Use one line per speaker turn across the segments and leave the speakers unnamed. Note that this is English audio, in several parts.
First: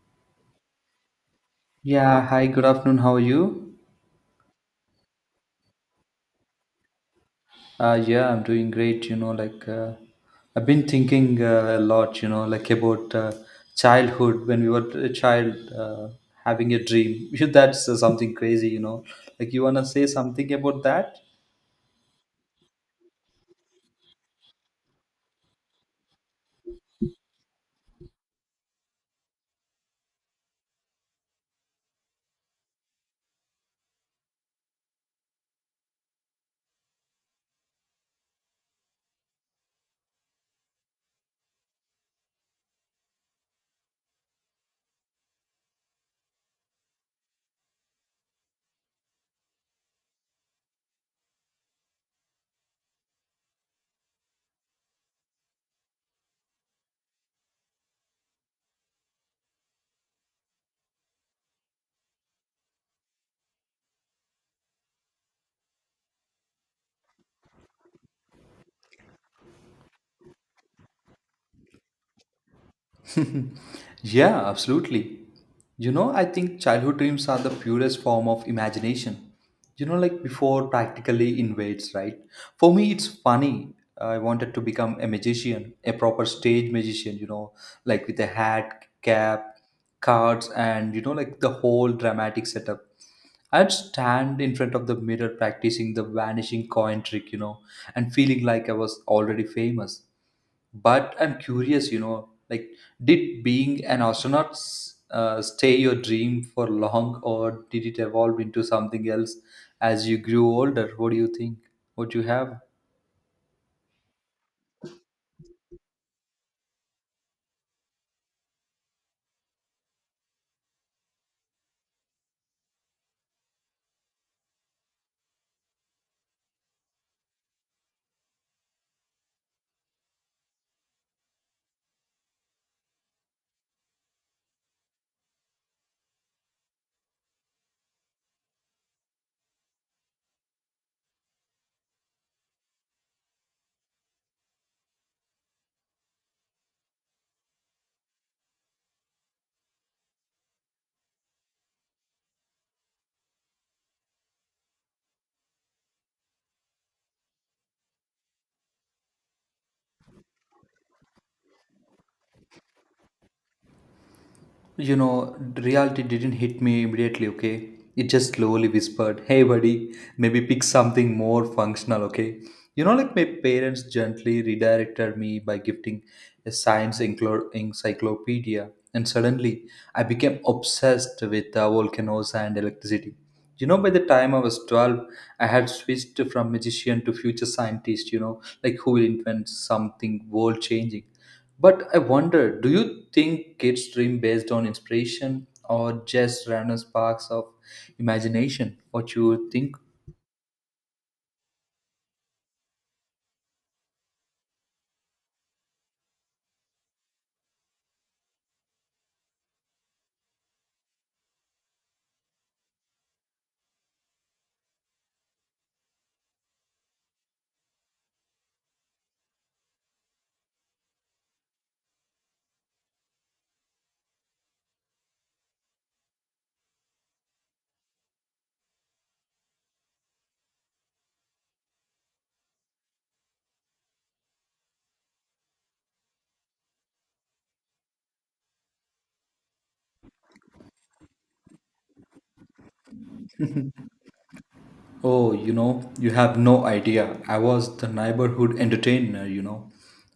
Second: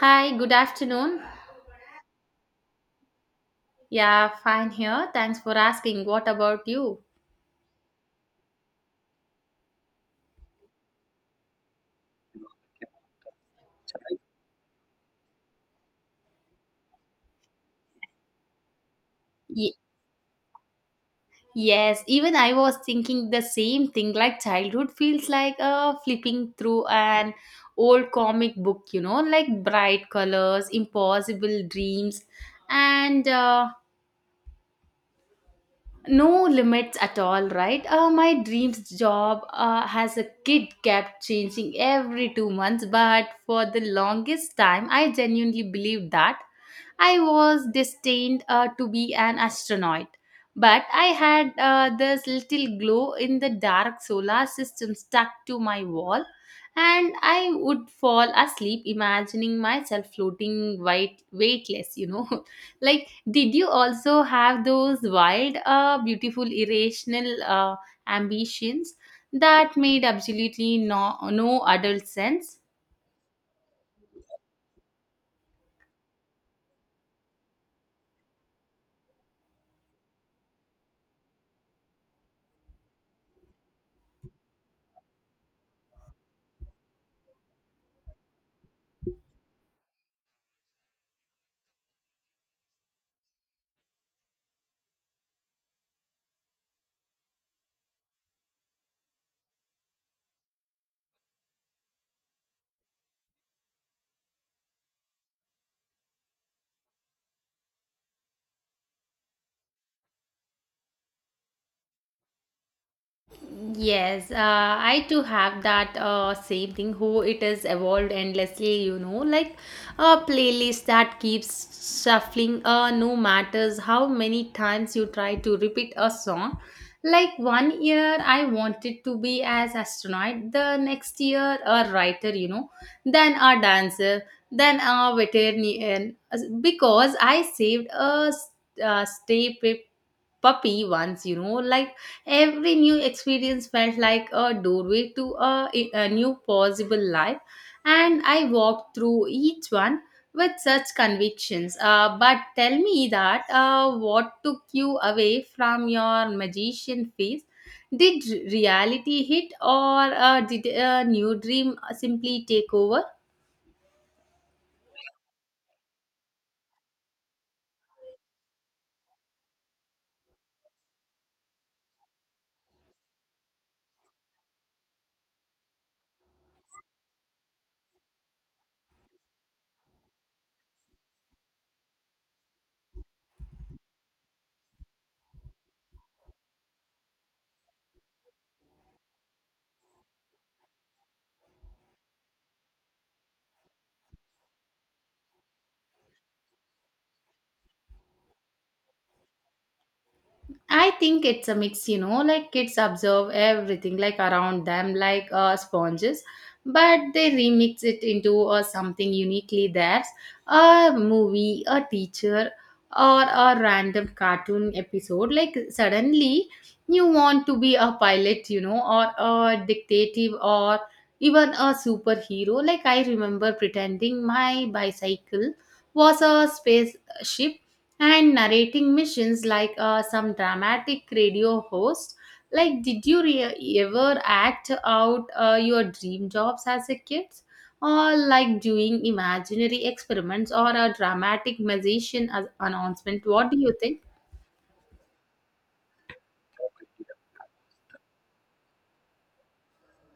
Hi, good afternoon.
Yeah, hi, good afternoon. How are you?
Yeah, fine here. Thanks for asking. What about you?
Yeah, I'm doing great. I've been thinking a lot, like about childhood when we were a child having a dream. That's something crazy. Like, you
Ye-
want to say something about that?
yes, even I was thinking the same thing. Like childhood feels like flipping through an old comic book, you know, like bright colors, impossible dreams, and no limits at all, right? My dreams job has a kid kept changing every 2 months, but for the longest time I genuinely believed that I was destined to be an astronaut. But I had this little glow in the dark solar system stuck to my wall, and I would fall asleep imagining myself floating white weightless, you know. Like, did you also have those wild, beautiful, irrational ambitions that made absolutely no adult sense?
Yeah, absolutely. I think childhood dreams are the purest form of imagination. Like before practically invades, right? For me, it's funny. I wanted to become a magician, a proper stage magician, like with a hat, cap, cards, and, like the whole dramatic setup. I'd stand in front of the mirror practicing the vanishing coin trick, and feeling like I was already famous. But I'm curious, like, did being an astronaut stay your dream for long, or did it evolve into something else as you grew older? What do you think? What you have?
Yes, I too have that same thing. Who it is evolved endlessly, you know, like a playlist that keeps shuffling. No matters how many times you try to repeat a song. Like one year, I wanted to be as astronaut. The next year, a writer, you know, then a dancer, then a veterinarian. Because I saved a, a stay puppy once, you know, like every new experience felt like a doorway to a new possible life, and I walked through each one with such convictions. But tell me that what took you away from your magician phase? Did reality hit, or did a new dream simply take over?
Reality didn't hit me immediately, okay? It just slowly whispered, hey buddy, maybe pick something more functional, okay? Like my parents gently redirected me by gifting a science encyclopedia, and suddenly I became obsessed with volcanoes and electricity. By the time I was 12, I had switched from magician to future scientist, like who will invent something world changing. But I wonder, do you think kids dream based on inspiration or just random sparks of imagination? What you think?
I think it's a mix, you know, like kids observe everything like around them like sponges, but they remix it into something uniquely theirs, a movie, a teacher, or a random cartoon episode. Like suddenly you want to be a pilot, you know, or a dictative or even a superhero. Like, I remember pretending my bicycle was a spaceship and narrating missions like some dramatic radio host. Like, did you ever act out your dream jobs as a kid? Or like doing imaginary experiments or a dramatic magician as announcement? What do you think?
Oh, you have no idea. I was the neighborhood entertainer.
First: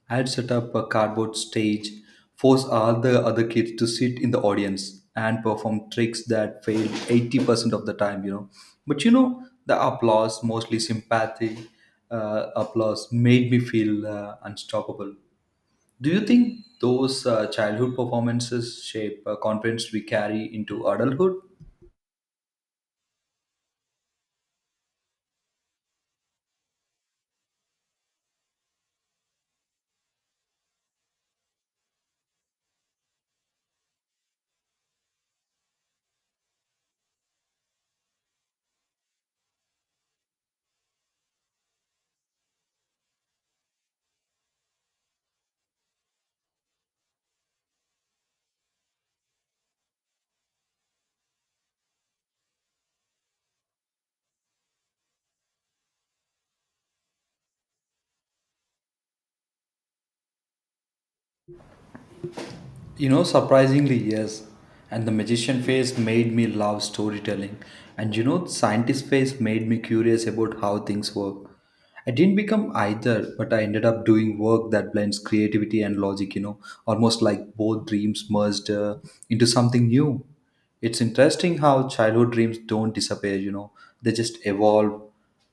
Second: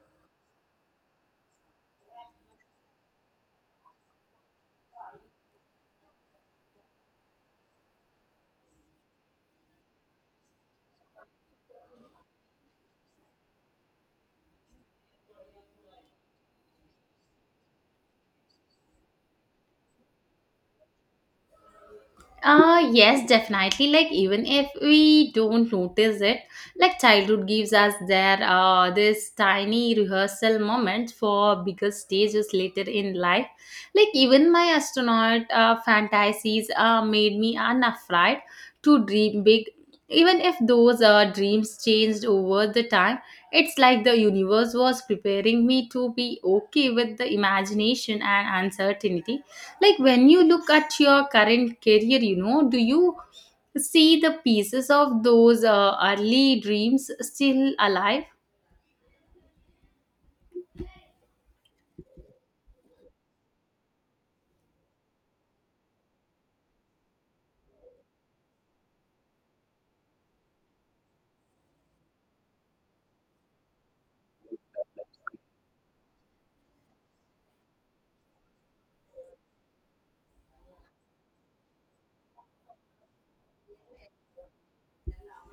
I had set up a cardboard stage, forced all the other kids to sit in the audience and perform tricks that failed 80% of the time. But the applause, mostly sympathy applause, made me feel unstoppable. Do you think those childhood performances shape confidence we carry into adulthood?
Yes, definitely. Like even if we don't notice it, like childhood gives us there this tiny rehearsal moment for bigger stages later in life. Like even my astronaut fantasies made me unafraid to dream big. Even if those dreams changed over the time, it's like the universe was preparing me to be okay with the imagination and uncertainty. Like when you look at your current career, you know, do you see the pieces of those early dreams still alive?
Surprisingly, yes. And the magician face made me love storytelling. And scientist face made me curious about how things work. I didn't become either, but I ended up doing work that blends creativity and logic, almost like both dreams merged into something new. It's interesting how childhood dreams don't disappear, they just evolve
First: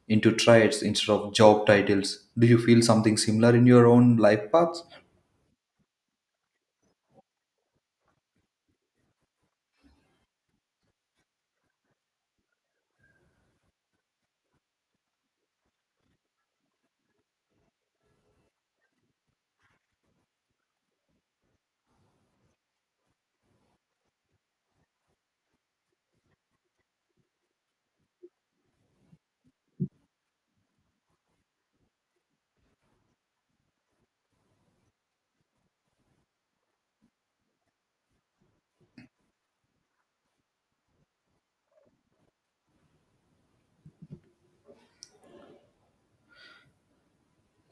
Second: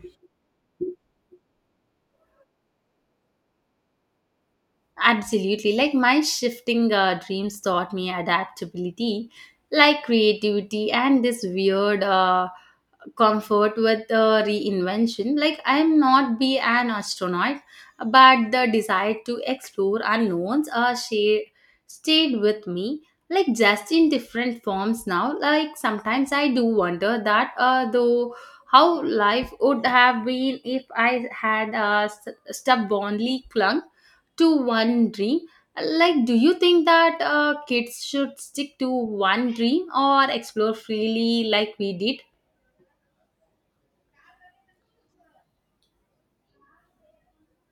into traits instead of job titles. Do you feel something similar in your own life paths?
Absolutely. Like my shifting dreams taught me adaptability, like creativity and this weird comfort with reinvention. Like, I'm not be an astronaut, but the desire to explore unknowns share, stayed with me. Like, just in different forms now. Like sometimes I do wonder that though how life would have been if I had stubbornly clung to one dream. Like, do you think that kids should stick to one dream or explore freely like we did?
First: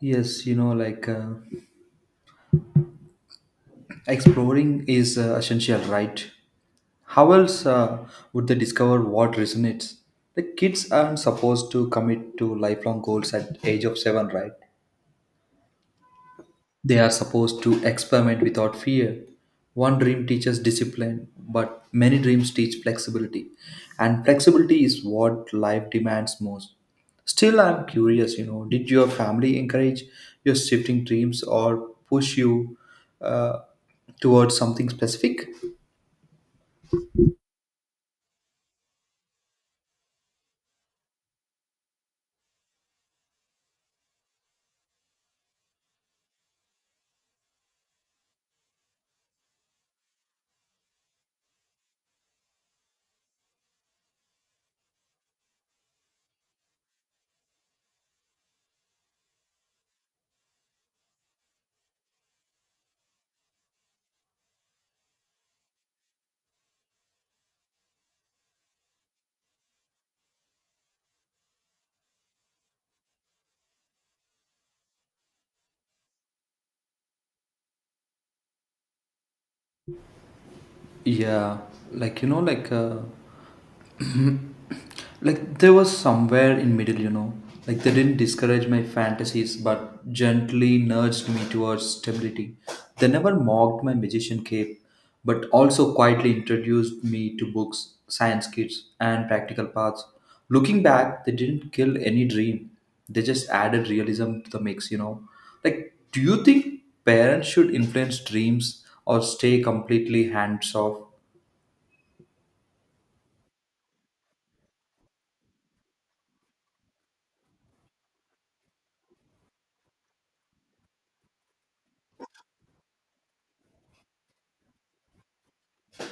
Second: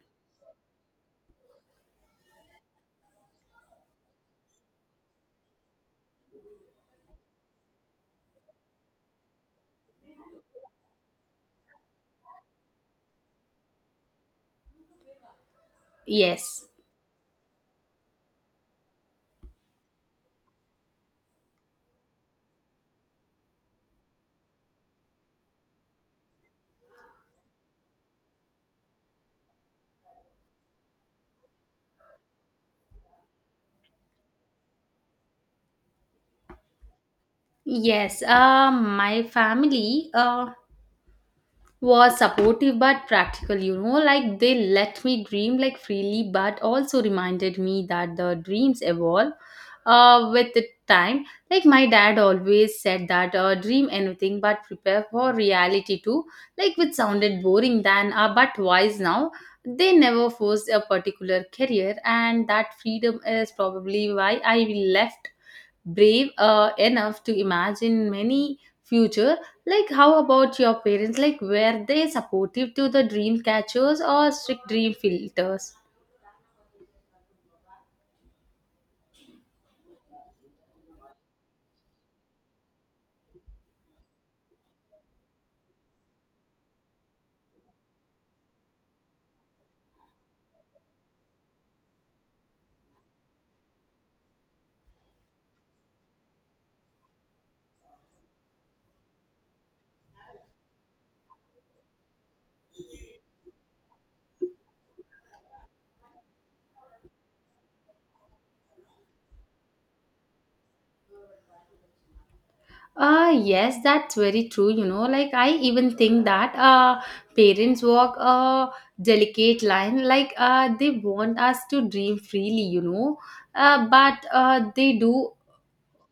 Yes, exploring is essential, right? How else would they discover what resonates? The kids aren't supposed to commit to lifelong goals at age of 7, right?
Yes,
They are supposed to experiment without fear. One dream teaches discipline, but many dreams teach flexibility. And flexibility is what life demands most. Still, I'm curious, did your family encourage your shifting dreams or push you uh, towards something specific?
yes. My family was supportive but practical, you know, like they let me dream like freely, but also reminded me that the dreams evolve with the time. Like my dad always said that dream anything but prepare for reality too, like which sounded boring then, but wise now. They never forced a particular career, and that freedom is probably why I left brave enough to imagine many future. Like, how about your parents? Like, were they supportive to the dream catchers or strict dream filters?
Yeah, like like like there was somewhere in middle, like they didn't discourage my fantasies, but gently nudged me towards stability. They never mocked my magician cape, but also quietly introduced me to books, science kits, and practical paths. Looking back, they didn't kill any dream; they just added realism to the mix. Like, do you think parents should influence dreams or stay completely hands off?
Yes, that's very true. You know, like I even think that parents walk a delicate line. Like they want us to dream freely, you know, but they do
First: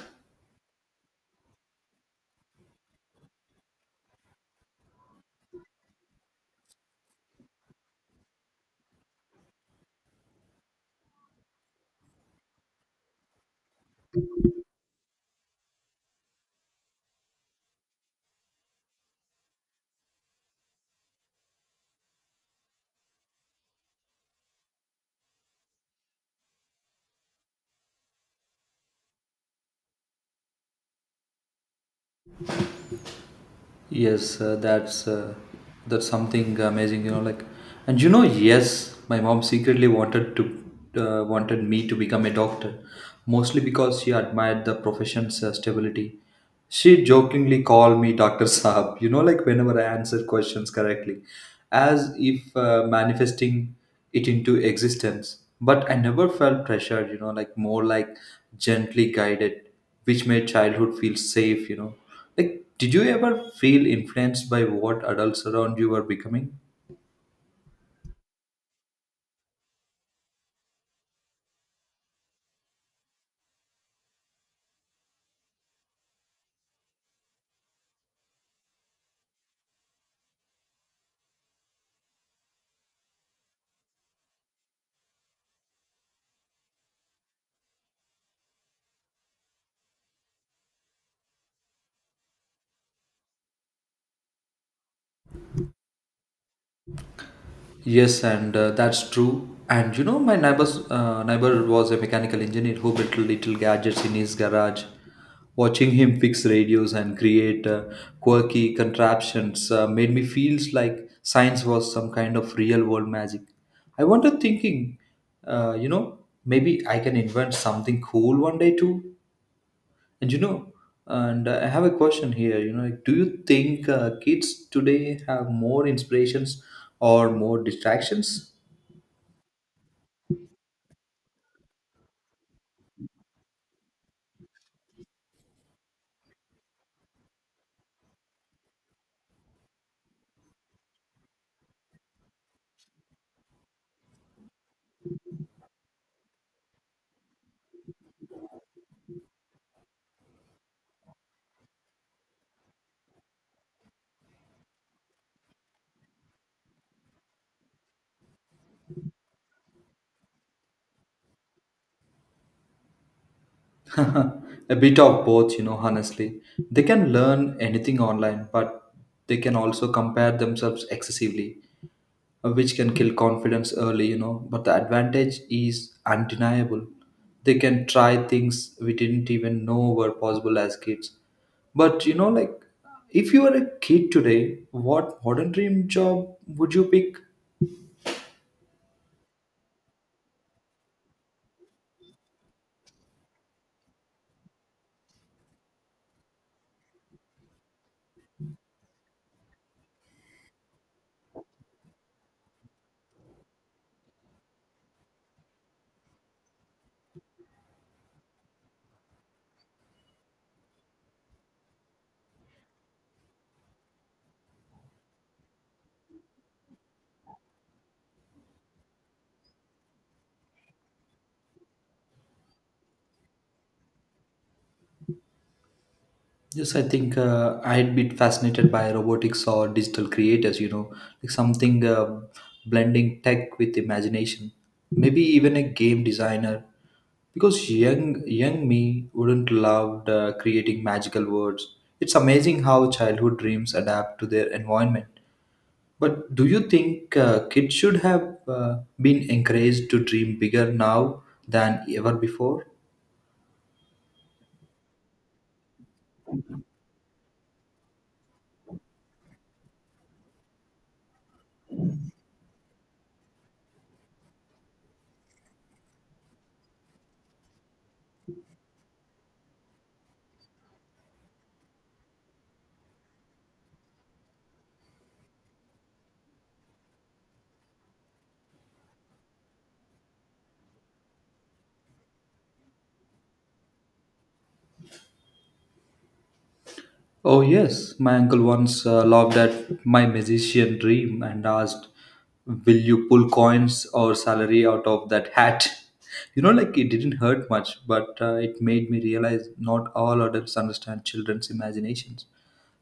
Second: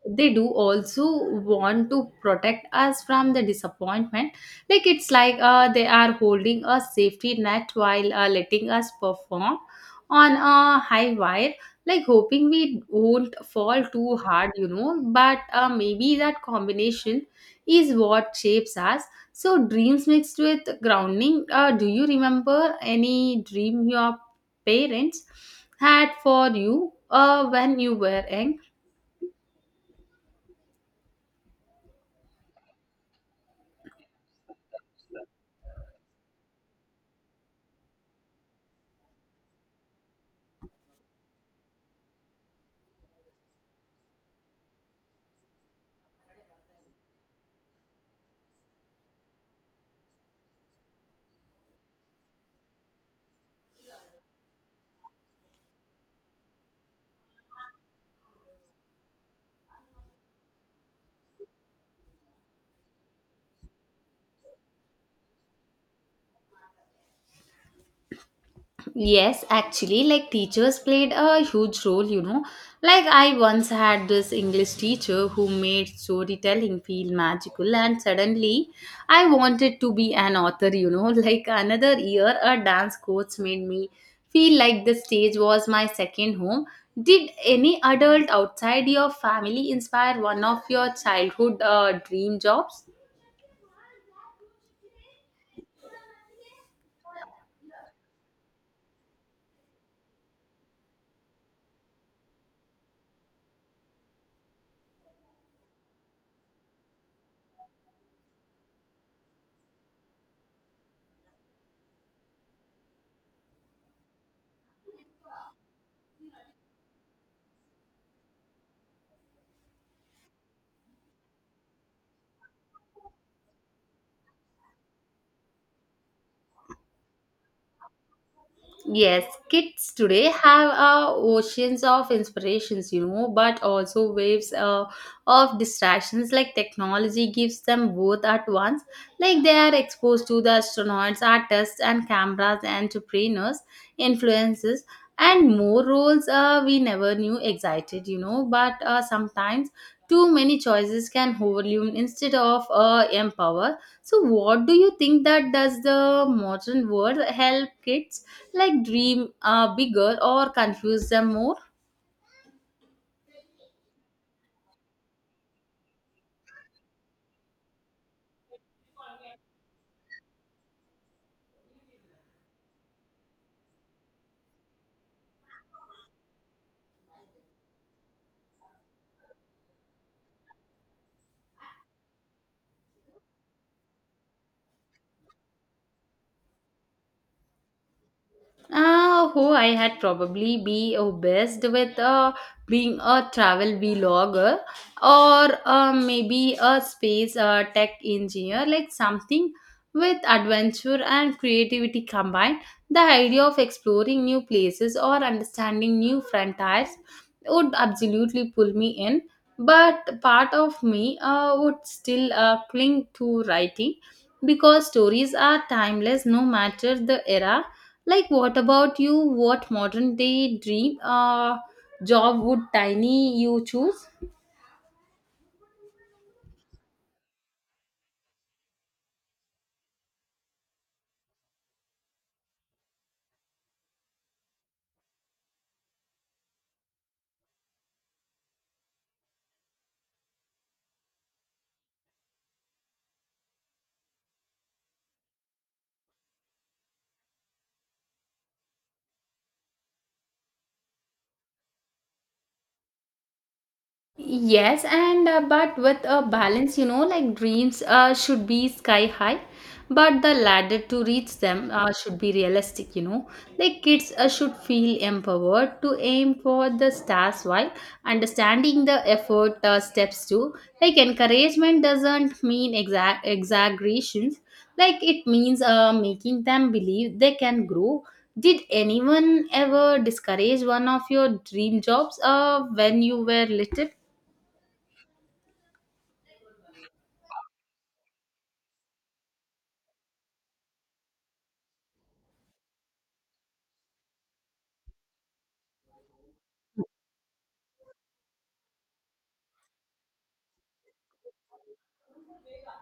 they do also want to protect us from the disappointment. Like, it's like they are holding a safety net while letting us perform on a high wire, like hoping we won't fall too hard, you know. But maybe that combination is what shapes us, so dreams mixed with grounding. Do you remember any dream your parents had for you when you were young?
Yes, that's something amazing. Like, yes, my mom secretly wanted me to become a doctor, mostly because she admired the profession's stability. She jokingly called me Doctor Saab, like whenever I answered questions correctly, as if manifesting it into existence. But I never felt pressured, like more like gently guided, which made childhood feel safe. Like, did you ever feel influenced by what adults around you were becoming?
Yes, actually, like teachers played a huge role, you know. Like, I once had this English teacher who made storytelling feel magical, and suddenly I wanted to be an author, you know. Like, another year, a dance coach made me feel like the stage was my second home. Did any adult outside your family inspire one of your childhood dream jobs?
Yes, and that's true. And my neighbor's neighbor was a mechanical engineer who built little gadgets in his garage. Watching him fix radios and create quirky contraptions made me feel like science was some kind of real world magic. I wonder, thinking, uh, you know, maybe I can invent something cool one day too. And you know, and I have a question here. Do you think kids today have more inspirations or more distractions?
Yes, kids today have oceans of inspirations, you know, but also waves of distractions. Like technology gives them both at once. Like they are exposed to the astronauts, artists, and cameras, entrepreneurs, influences, and more roles we never knew excited, you know. But sometimes too many choices can overwhelm instead of empower. So, what do you think that does the modern world help kids like dream bigger or confuse them more?
A bit of both, honestly. They can learn anything online, but they can also compare themselves excessively. Which can kill confidence early. But the advantage is undeniable. They can try things we didn't even know were possible as kids. But like if you were a kid today, what modern dream job would you pick?
Who I had probably be obsessed with being a travel vlogger or maybe a space tech engineer, like something with adventure and creativity combined. The idea of exploring new places or understanding new frontiers would absolutely pull me in, but part of me would still cling to writing because stories are timeless no matter the era. Like, what about you? What modern day dream job would tiny you choose?
Yes, I think I'd be fascinated by robotics or digital creators, like something blending tech with imagination. Maybe even a game designer, because young me wouldn't love creating magical words. It's amazing how childhood dreams adapt to their environment. But do you think kids should have been encouraged to dream bigger now than ever before?
Yes, and but with a balance, you know, like dreams should be sky high, but the ladder to reach them should be realistic, you know. Like kids should feel empowered to aim for the stars while understanding the effort steps too. Like encouragement doesn't mean exact exaggerations, like it means making them believe they can grow. Did anyone ever discourage one of your dream jobs when you were little?
Oh, yes. My uncle once laughed at my magician dream and asked, "Will you pull coins or salary out of that hat?" It didn't hurt much, but it made me realize not all adults understand children's imaginations.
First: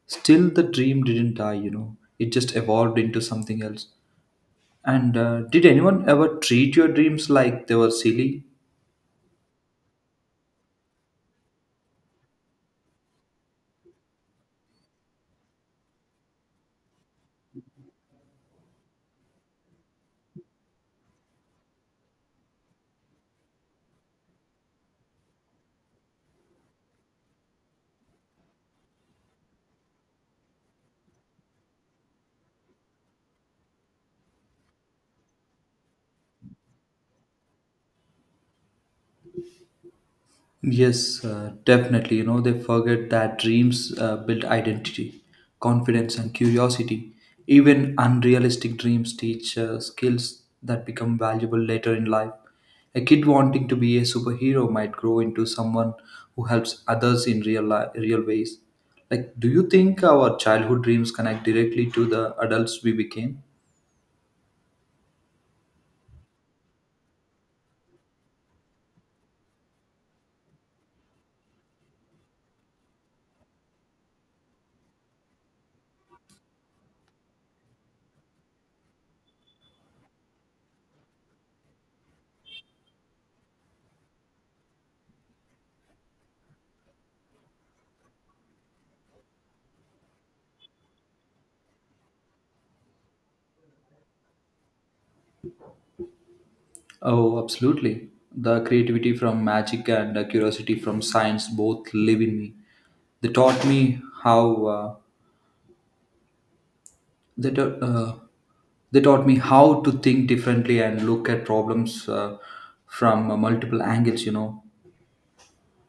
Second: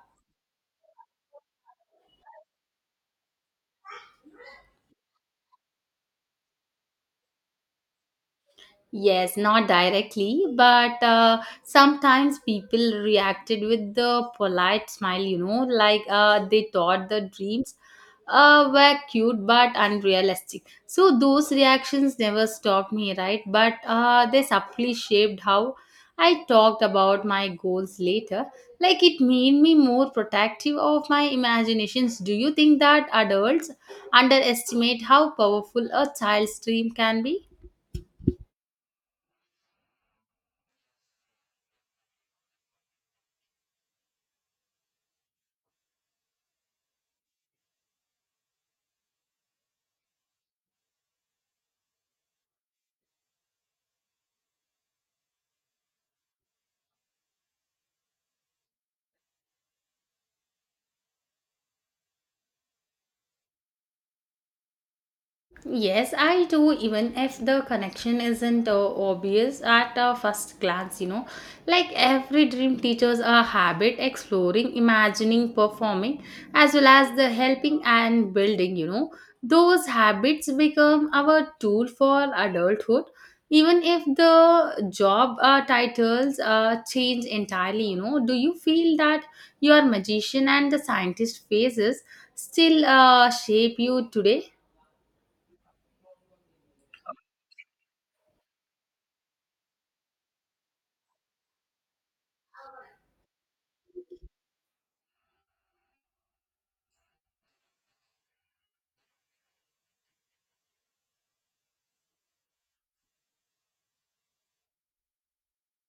Still, the dream didn't die, it just evolved into something else. And did anyone ever treat your dreams like they were silly?
Yes, not directly, but sometimes people reacted with the polite smile, you know, like they thought the dreams were cute but unrealistic. So those reactions never stopped me, right? But they subtly shaped how I talked about my goals later. Like, it made me more protective of my imaginations. Do you think that adults underestimate how powerful a child's dream can be?
Yes, definitely. They forget that dreams build identity, confidence, and curiosity. Even unrealistic dreams teach skills that become valuable later in life. A kid wanting to be a superhero might grow into someone who helps others in real life, real ways. Like, do you think our childhood dreams connect directly to the adults we became?
Yes, I do, even if the connection isn't obvious at a first glance, you know. Like every dream teaches a habit, exploring, imagining, performing, as well as the helping and building, you know. Those habits become our tool for adulthood, even if the job titles change entirely, you know. Do you feel that your magician and the scientist phases still shape you today?
Oh, absolutely. The creativity from magic and the curiosity from science both live in me. They taught me how uh, they, ta- uh, they taught me how to think differently and look at problems from multiple angles.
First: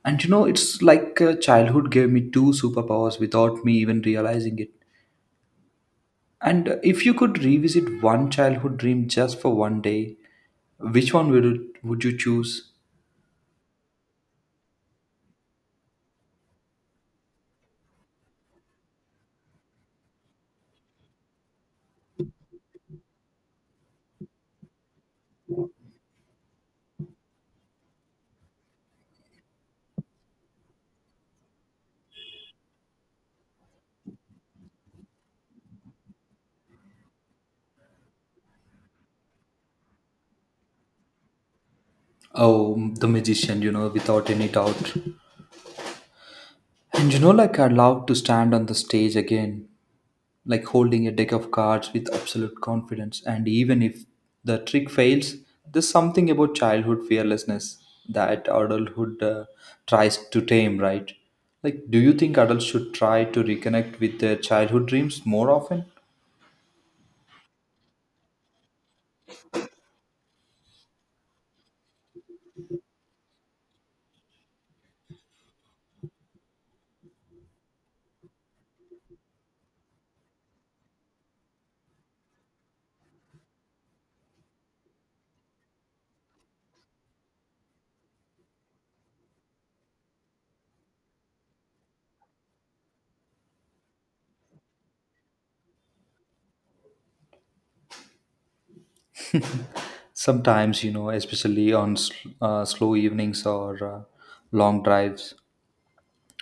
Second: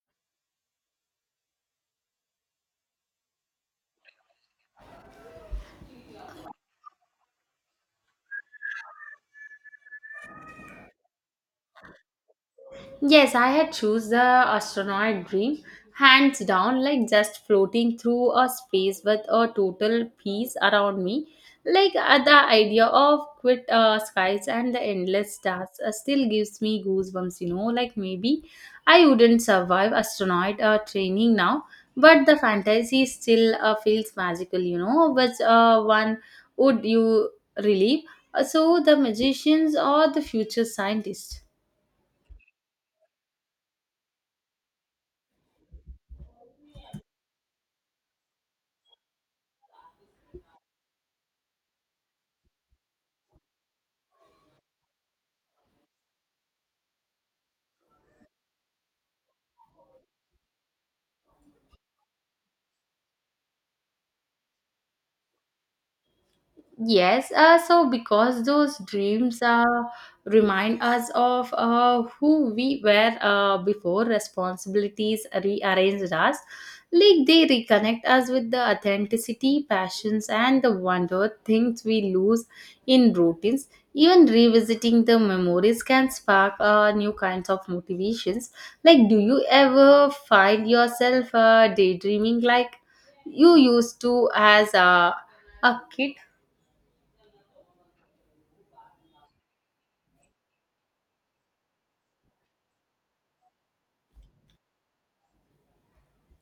It's like childhood gave me two superpowers without me even realizing it. And if you could revisit one childhood dream just for one day, which one would you choose?
Yes, I had choose the astronaut dream, hands down, like just floating through a space with a total peace around me. Like the idea of quit skies and the endless stars still gives me goosebumps, you know. Like maybe I wouldn't survive astronaut training now, but the fantasy still feels magical, you know. Which one would you relieve? So the magicians or the future scientists?
Oh, the magician, without any doubt. And I love to stand on the stage again, like holding a deck of cards with absolute confidence. And even if the trick fails, there's something about childhood fearlessness that adulthood tries to tame, right? Like, do you think adults should try to reconnect with their childhood dreams more often?
Yes, so because those dreams remind us of who we were before responsibilities rearranged us, like they reconnect us with the authenticity, passions, and the wonder things we lose in routines. Even revisiting the memories can spark new kinds of motivations. Like, do you ever find yourself daydreaming like you used to as a kid?
Sometimes, especially on slow evenings or long drives.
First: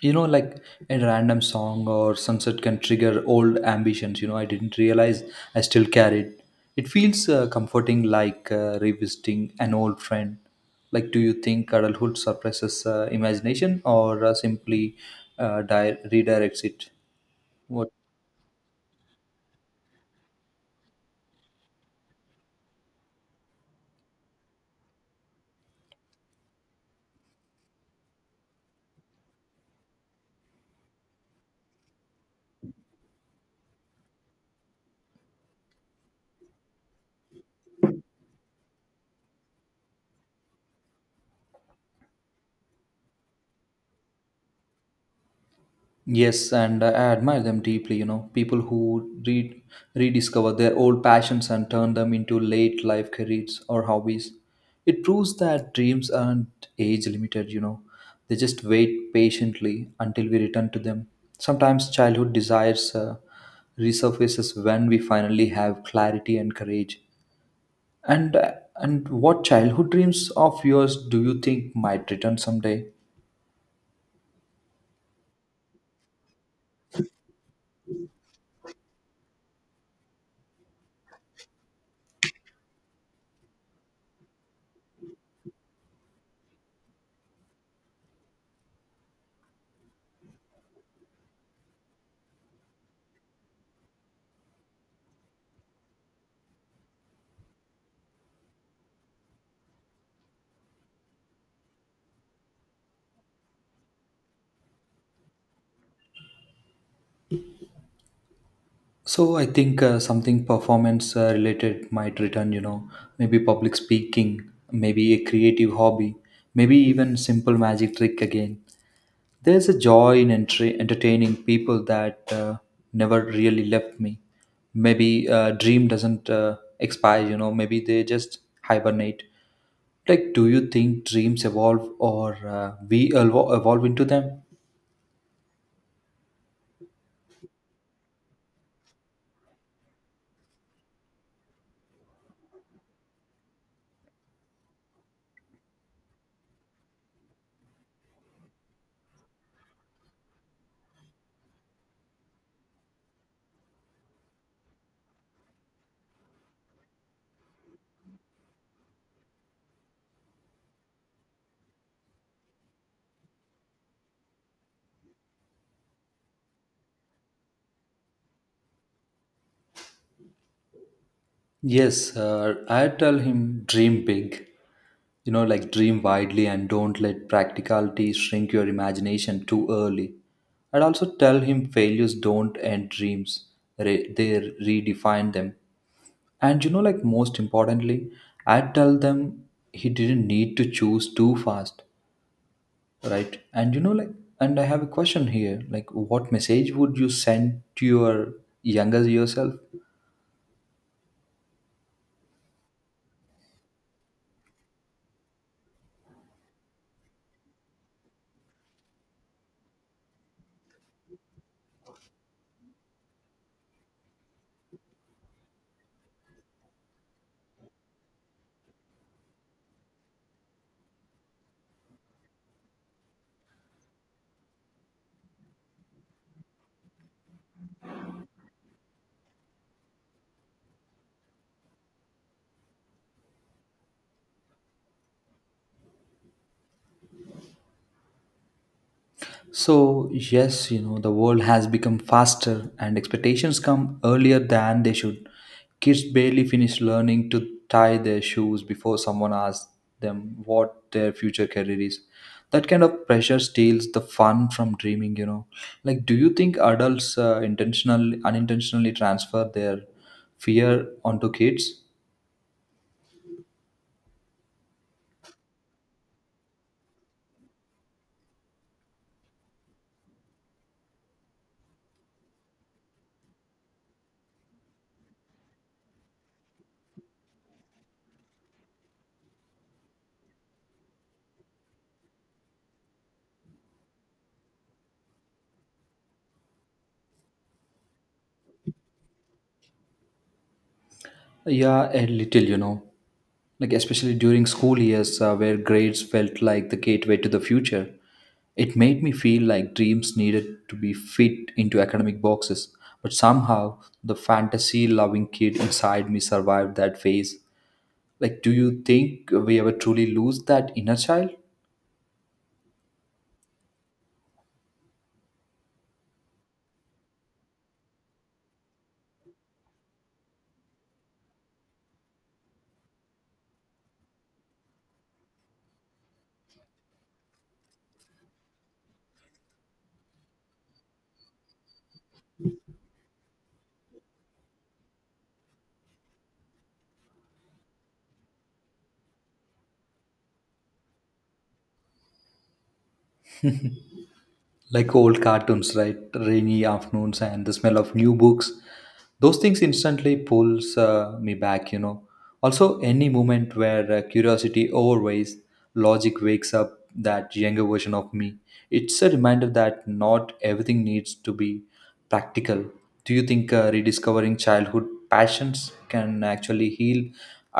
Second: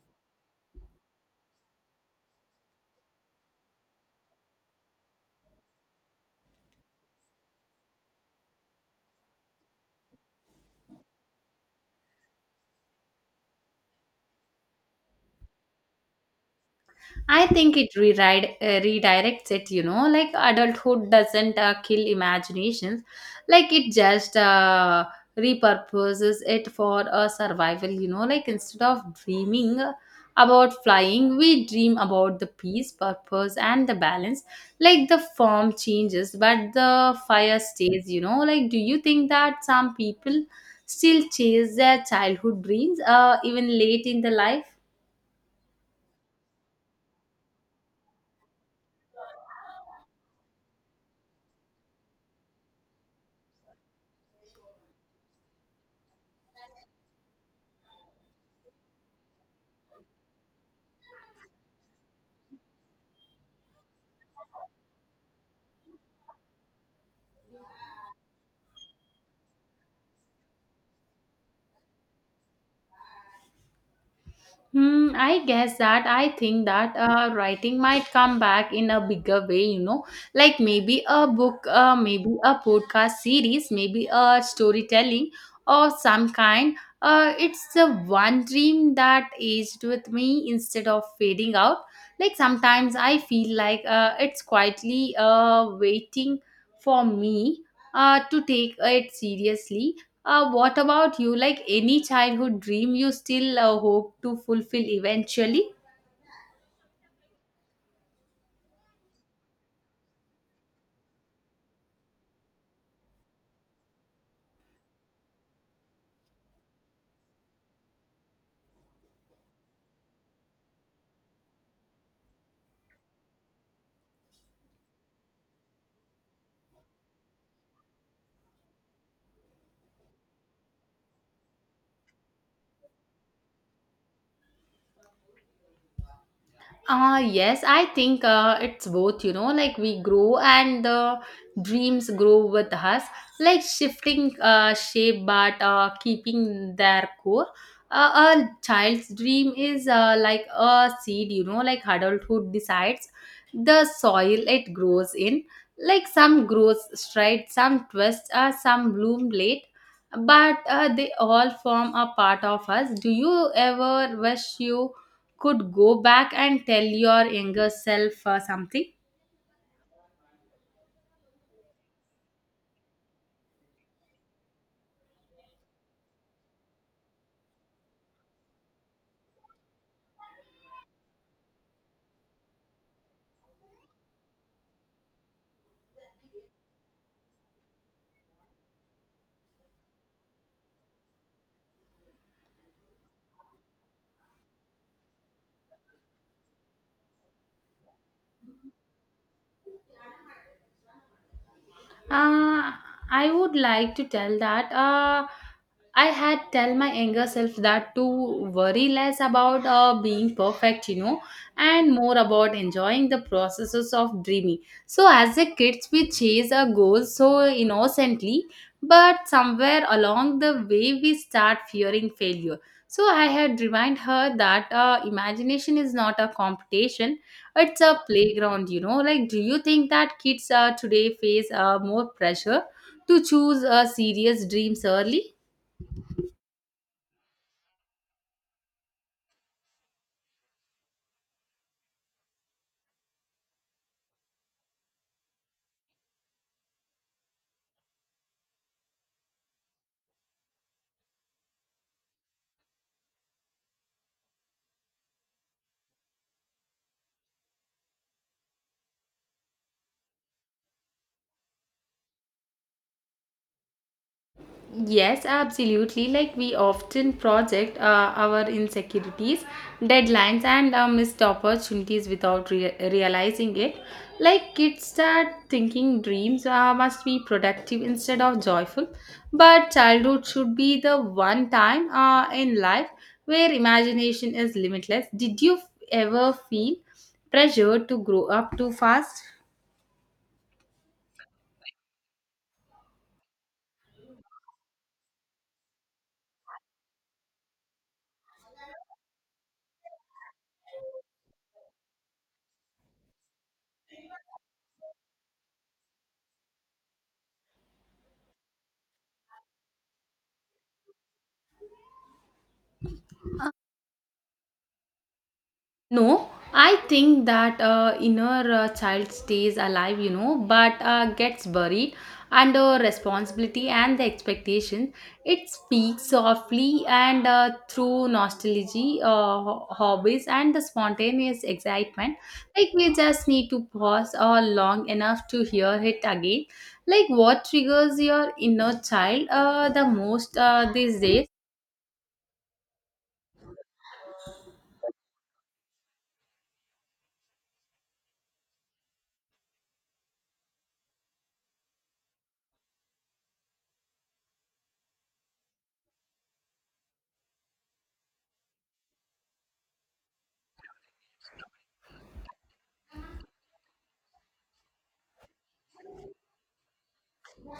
you know like a random song or sunset can trigger old ambitions. I didn't realize I still carried it. Feels comforting, like revisiting an old friend. Like, do you think adulthood suppresses imagination or simply redirects it?
I think
What?
it rewrite, redirects it, you know, like adulthood doesn't kill imaginations, like it just repurposes it for a survival, you know, like instead of dreaming about flying, we dream about the peace, purpose, and the balance. Like the form changes, but the fire stays, you know. Like, do you think that some people still chase their childhood dreams, even late in the life?
Yes, and I admire them deeply, people who read, rediscover their old passions and turn them into late life careers or hobbies. It proves that dreams aren't age limited, they just wait patiently until we return to them. Sometimes childhood desires resurfaces when we finally have clarity and courage. And and what childhood dreams of yours do you think might return someday?
Hmm, I guess that I think that writing might come back in a bigger way, you know, like maybe a book, maybe a podcast series, maybe a storytelling or some kind. It's the one dream that aged with me instead of fading out. Like sometimes I feel like it's quietly waiting for me to take it seriously. What about you? Like, any childhood dream you still hope to fulfill eventually?
So I think something performance related might return, maybe public speaking, maybe a creative hobby, maybe even simple magic trick again. There's a joy in entertaining people that never really left me. Maybe dream doesn't expire, maybe they just hibernate. Like, do you think dreams evolve or we evolve into them?
Yes, I think it's both, you know, like we grow and the dreams grow with us, like shifting shape but keeping their core. A child's dream is like a seed, you know, like adulthood decides the soil it grows in. Like some grows straight, some twist, some bloom late, but they all form a part of us. Do you ever wish you could go back and tell your younger self something?
Yes, I tell him dream big. Dream widely and don't let practicality shrink your imagination too early. I'd also tell him failures don't end dreams, they redefine them. And most importantly, I'd tell them he didn't need to choose too fast, right? And you know, like, and I have a question here like, what message would you send to your younger yourself?
Uh, I would like to tell that I had tell my younger self that to worry less about being perfect, you know, and more about enjoying the processes of dreaming. So as a kids, we chase our goals so innocently, but somewhere along the way, we start fearing failure. So I had remind her that imagination is not a competition. It's a playground, you know. Like, do you think that kids today face more pressure to choose serious dreams early?
So, yes, the world has become faster and expectations come earlier than they should. Kids barely finish learning to tie their shoes before someone asks them what their future career is. That kind of pressure steals the fun from dreaming. Like, do you think adults intentionally, unintentionally transfer their fear onto kids?
Yes, absolutely. Like we often project our insecurities, deadlines, and missed opportunities without realizing it. Like kids start thinking dreams must be productive instead of joyful, but childhood should be the one time in life where imagination is limitless. Did you ever feel pressure to grow up too fast?
Yeah, a little. Like, especially during school years, where grades felt like the gateway to the future, it made me feel like dreams needed to be fit into academic boxes. But somehow, the fantasy loving kid inside me survived that phase. Like, do you think we ever truly lose that inner child?
No, I think that inner child stays alive, you know, but gets buried under responsibility and the expectation. It speaks softly and through nostalgia, hobbies, and the spontaneous excitement. Like we just need to pause or long enough to hear it again. Like what triggers your inner child the most these days?
Old cartoons, right, rainy afternoons, and the smell of new books, those things instantly pulls me back. Also any moment where curiosity overweighs logic wakes up that younger version of me. It's a reminder that not everything needs to be practical. Do you think rediscovering childhood passions can actually heal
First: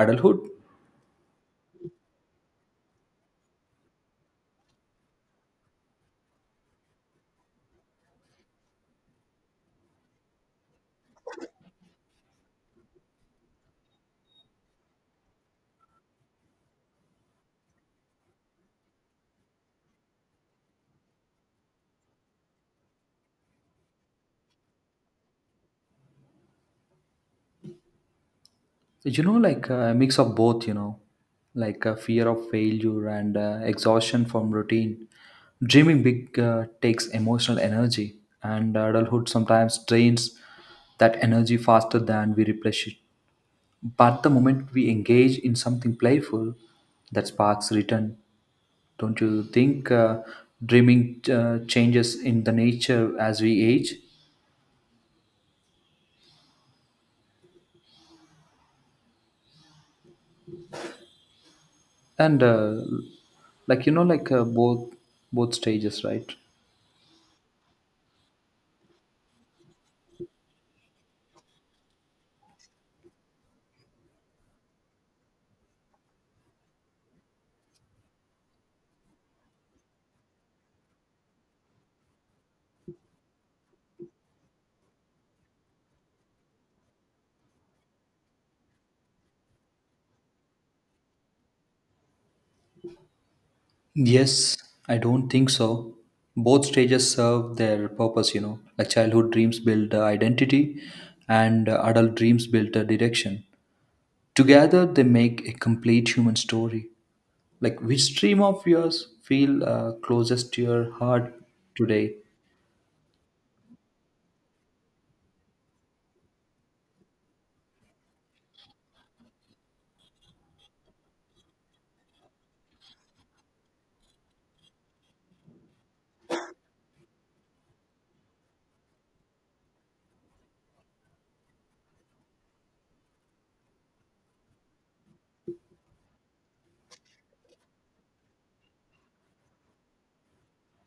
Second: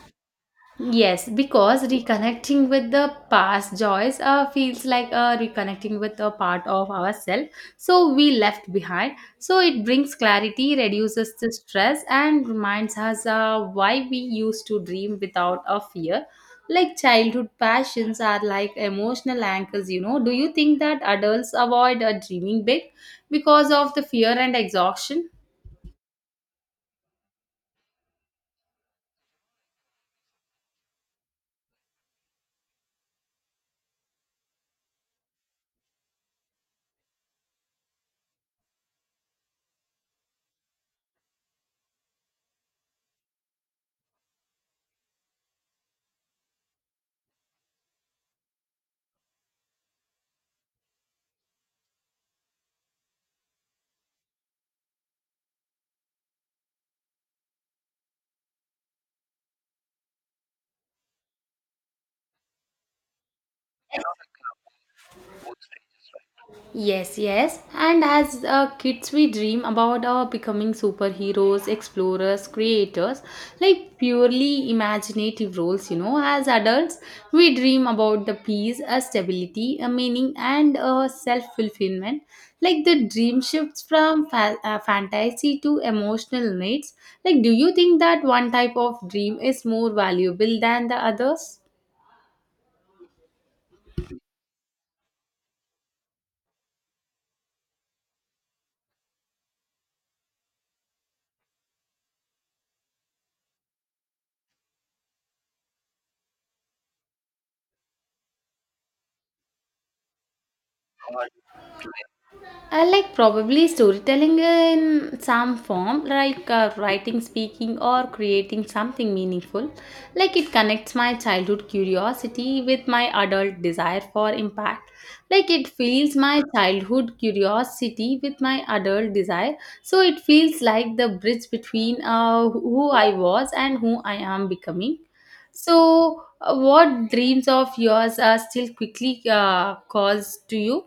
adulthood?
Yes, because reconnecting with the past joys feels like reconnecting with a part of ourselves so we left behind. So it brings clarity, reduces the stress, and reminds us why we used to dream without a fear. Like childhood passions are like emotional anchors, you know. Do you think that adults avoid dreaming big because of the fear and exhaustion?
A mix of both, like a fear of failure and exhaustion from routine. Dreaming big takes emotional energy, and adulthood sometimes drains that energy faster than we replenish it. But the moment we engage in something playful, that sparks return. Don't you think dreaming changes in the nature as we age? And like you know like both both stages, right?
Yes, yes. And as kids, we dream about our becoming superheroes, explorers, creators, like purely imaginative roles, you know. As adults, we dream about the peace, a stability, a meaning, and a self fulfillment. Like the dream shifts from fantasy to emotional needs. Like, do you think that one type of dream is more valuable than the others?
Yes, I don't think so. Both stages serve their purpose, Like childhood dreams build identity and adult dreams build a direction. Together, they make a complete human story. Like which stream of yours feel closest to your heart today?
I like probably storytelling in some form, like writing, speaking, or creating something meaningful. Like it connects my childhood curiosity with my adult desire for impact. Like it feels my childhood curiosity with my adult desire. So it feels like the bridge between who I was and who I am becoming. So, what dreams of yours are still quickly caused to you?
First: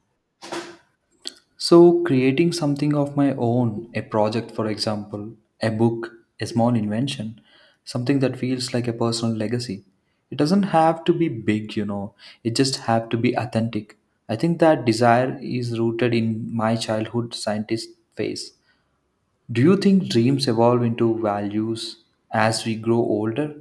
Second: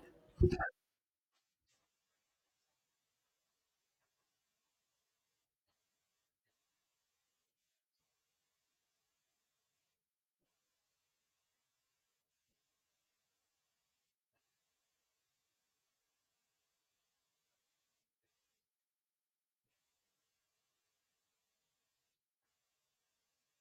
So, creating something of my own, a project, for example, a book, a small invention, something that feels like a personal legacy. It doesn't have to be big, it just have to be authentic. I think that desire is rooted in my childhood scientist phase. Do you think dreams evolve into values as we grow older?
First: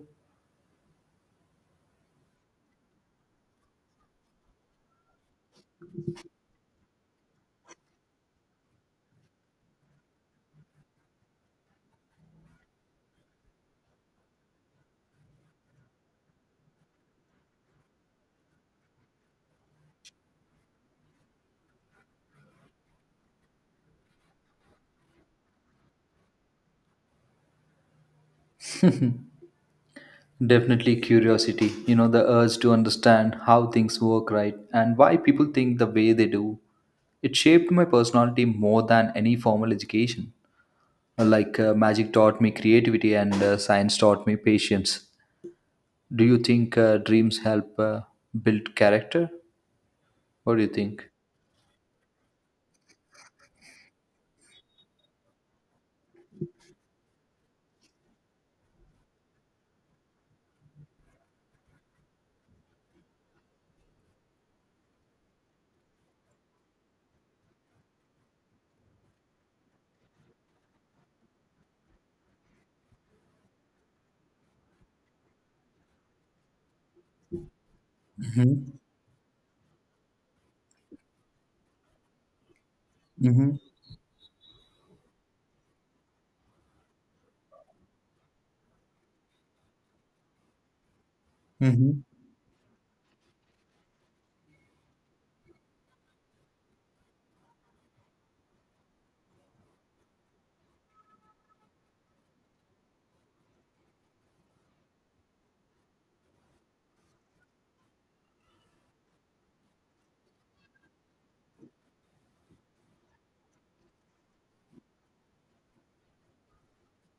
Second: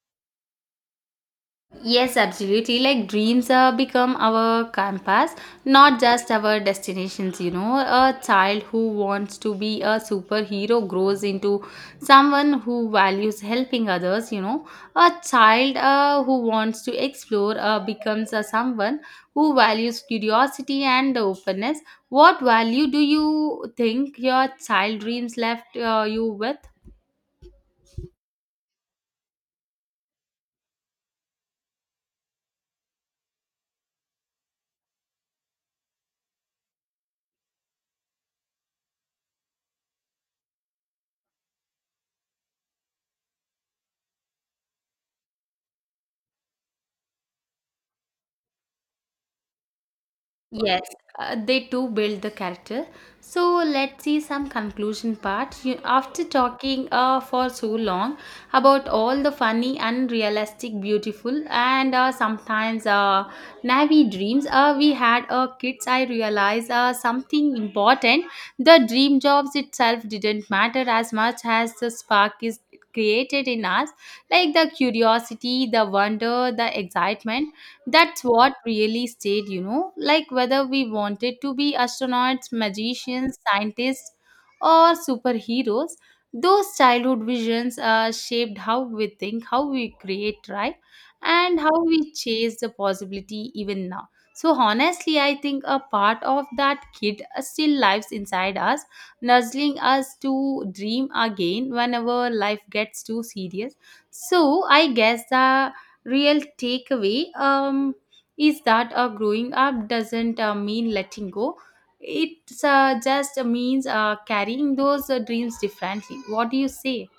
Yes, absolutely. Like dreams become our compass, not just our destinations. You know, a child who wants to be a superhero grows into someone who values helping others. You know, a child who wants to explore becomes someone who values curiosity and openness. What value do you think your child dreams left you with?
Definitely curiosity, the urge to understand how things work, right? And why people think the way they do. It shaped my personality more than any formal education. Like magic taught me creativity and science taught me patience. Do you think dreams help build character? What do you
Yes,
think?
they too build the character. So let's see some conclusion part. You, after talking for so long about all the funny, unrealistic, beautiful, and sometimes naive dreams we had kids, I realized something important. The dream jobs itself didn't matter as much as the spark is created in us, like the curiosity, the wonder, the excitement, that's what
Mm-hmm.
really stayed, you know, like whether we wanted to be astronauts, magicians,
Mm-hmm.
scientists, or superheroes, those childhood visions shaped how we think, how we create, right? And how
Mm-hmm.
we chase the possibility even now. So, honestly, I think a part of that kid still lives inside us, nudging us to dream again whenever life gets too serious. So, I guess the real takeaway is that growing up doesn't mean letting go. It just means carrying those dreams differently. What do you say?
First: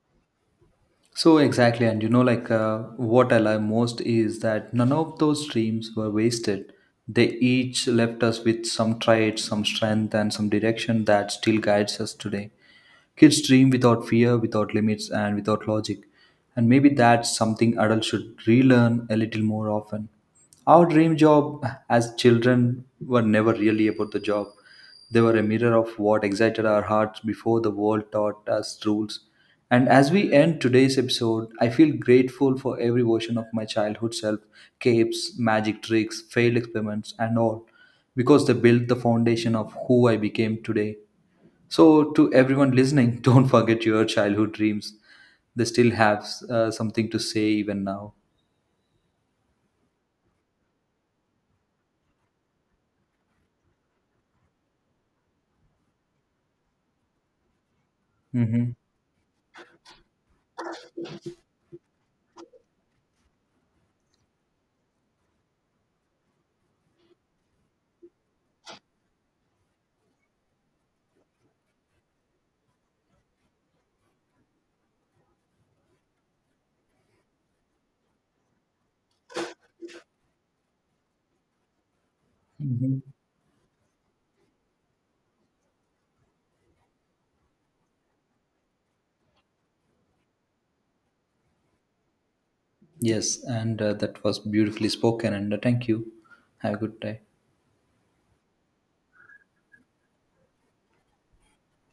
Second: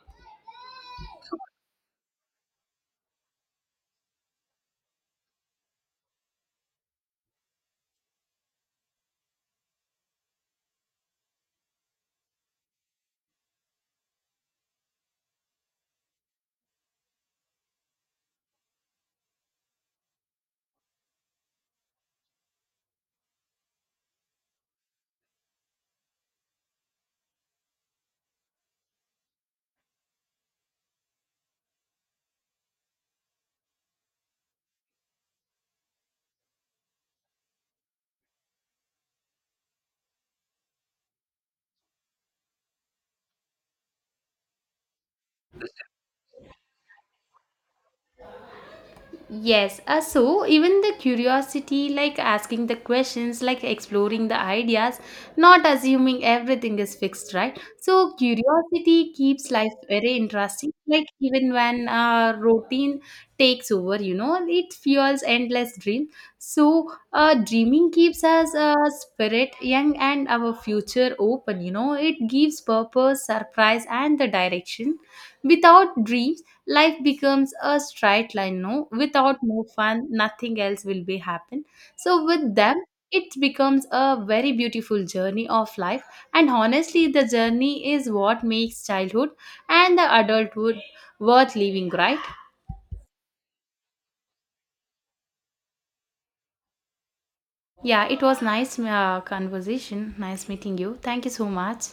So exactly, and like what I love most is that none of those dreams were wasted. They each left us with some traits, some strength, and some direction that still guides us today. Kids dream without fear, without limits, and without logic. And maybe that's something adults should relearn a little more often. Our dream job as children were never really about the job. They were a mirror of what excited our hearts before the world taught us rules. And as we end today's episode, I feel grateful for every version of my childhood self, capes, magic tricks, failed experiments, and all, because they built the foundation of who I became today. So, to everyone listening, don't forget your childhood dreams. They still have something to say even now.
Yes, so even the curiosity, like asking the questions, like exploring the ideas, not assuming everything is fixed, right? So
Mm-hmm.
curiosity keeps life very interesting. Like even when routine takes over, you know, it fuels endless dreams. So dreaming keeps us spirit young and our future open. You know, it gives purpose, surprise, and the direction. Without dreams, life becomes a straight line, no without more fun, nothing else will be happen. So with them,
Mm-hmm.
it becomes a very beautiful journey of life, and honestly, the journey is what makes childhood and the adulthood worth living, right?
Yes, and that was beautifully spoken. And thank you. Have a good day.
Yeah, it was nice conversation. Nice meeting you. Thank you so much.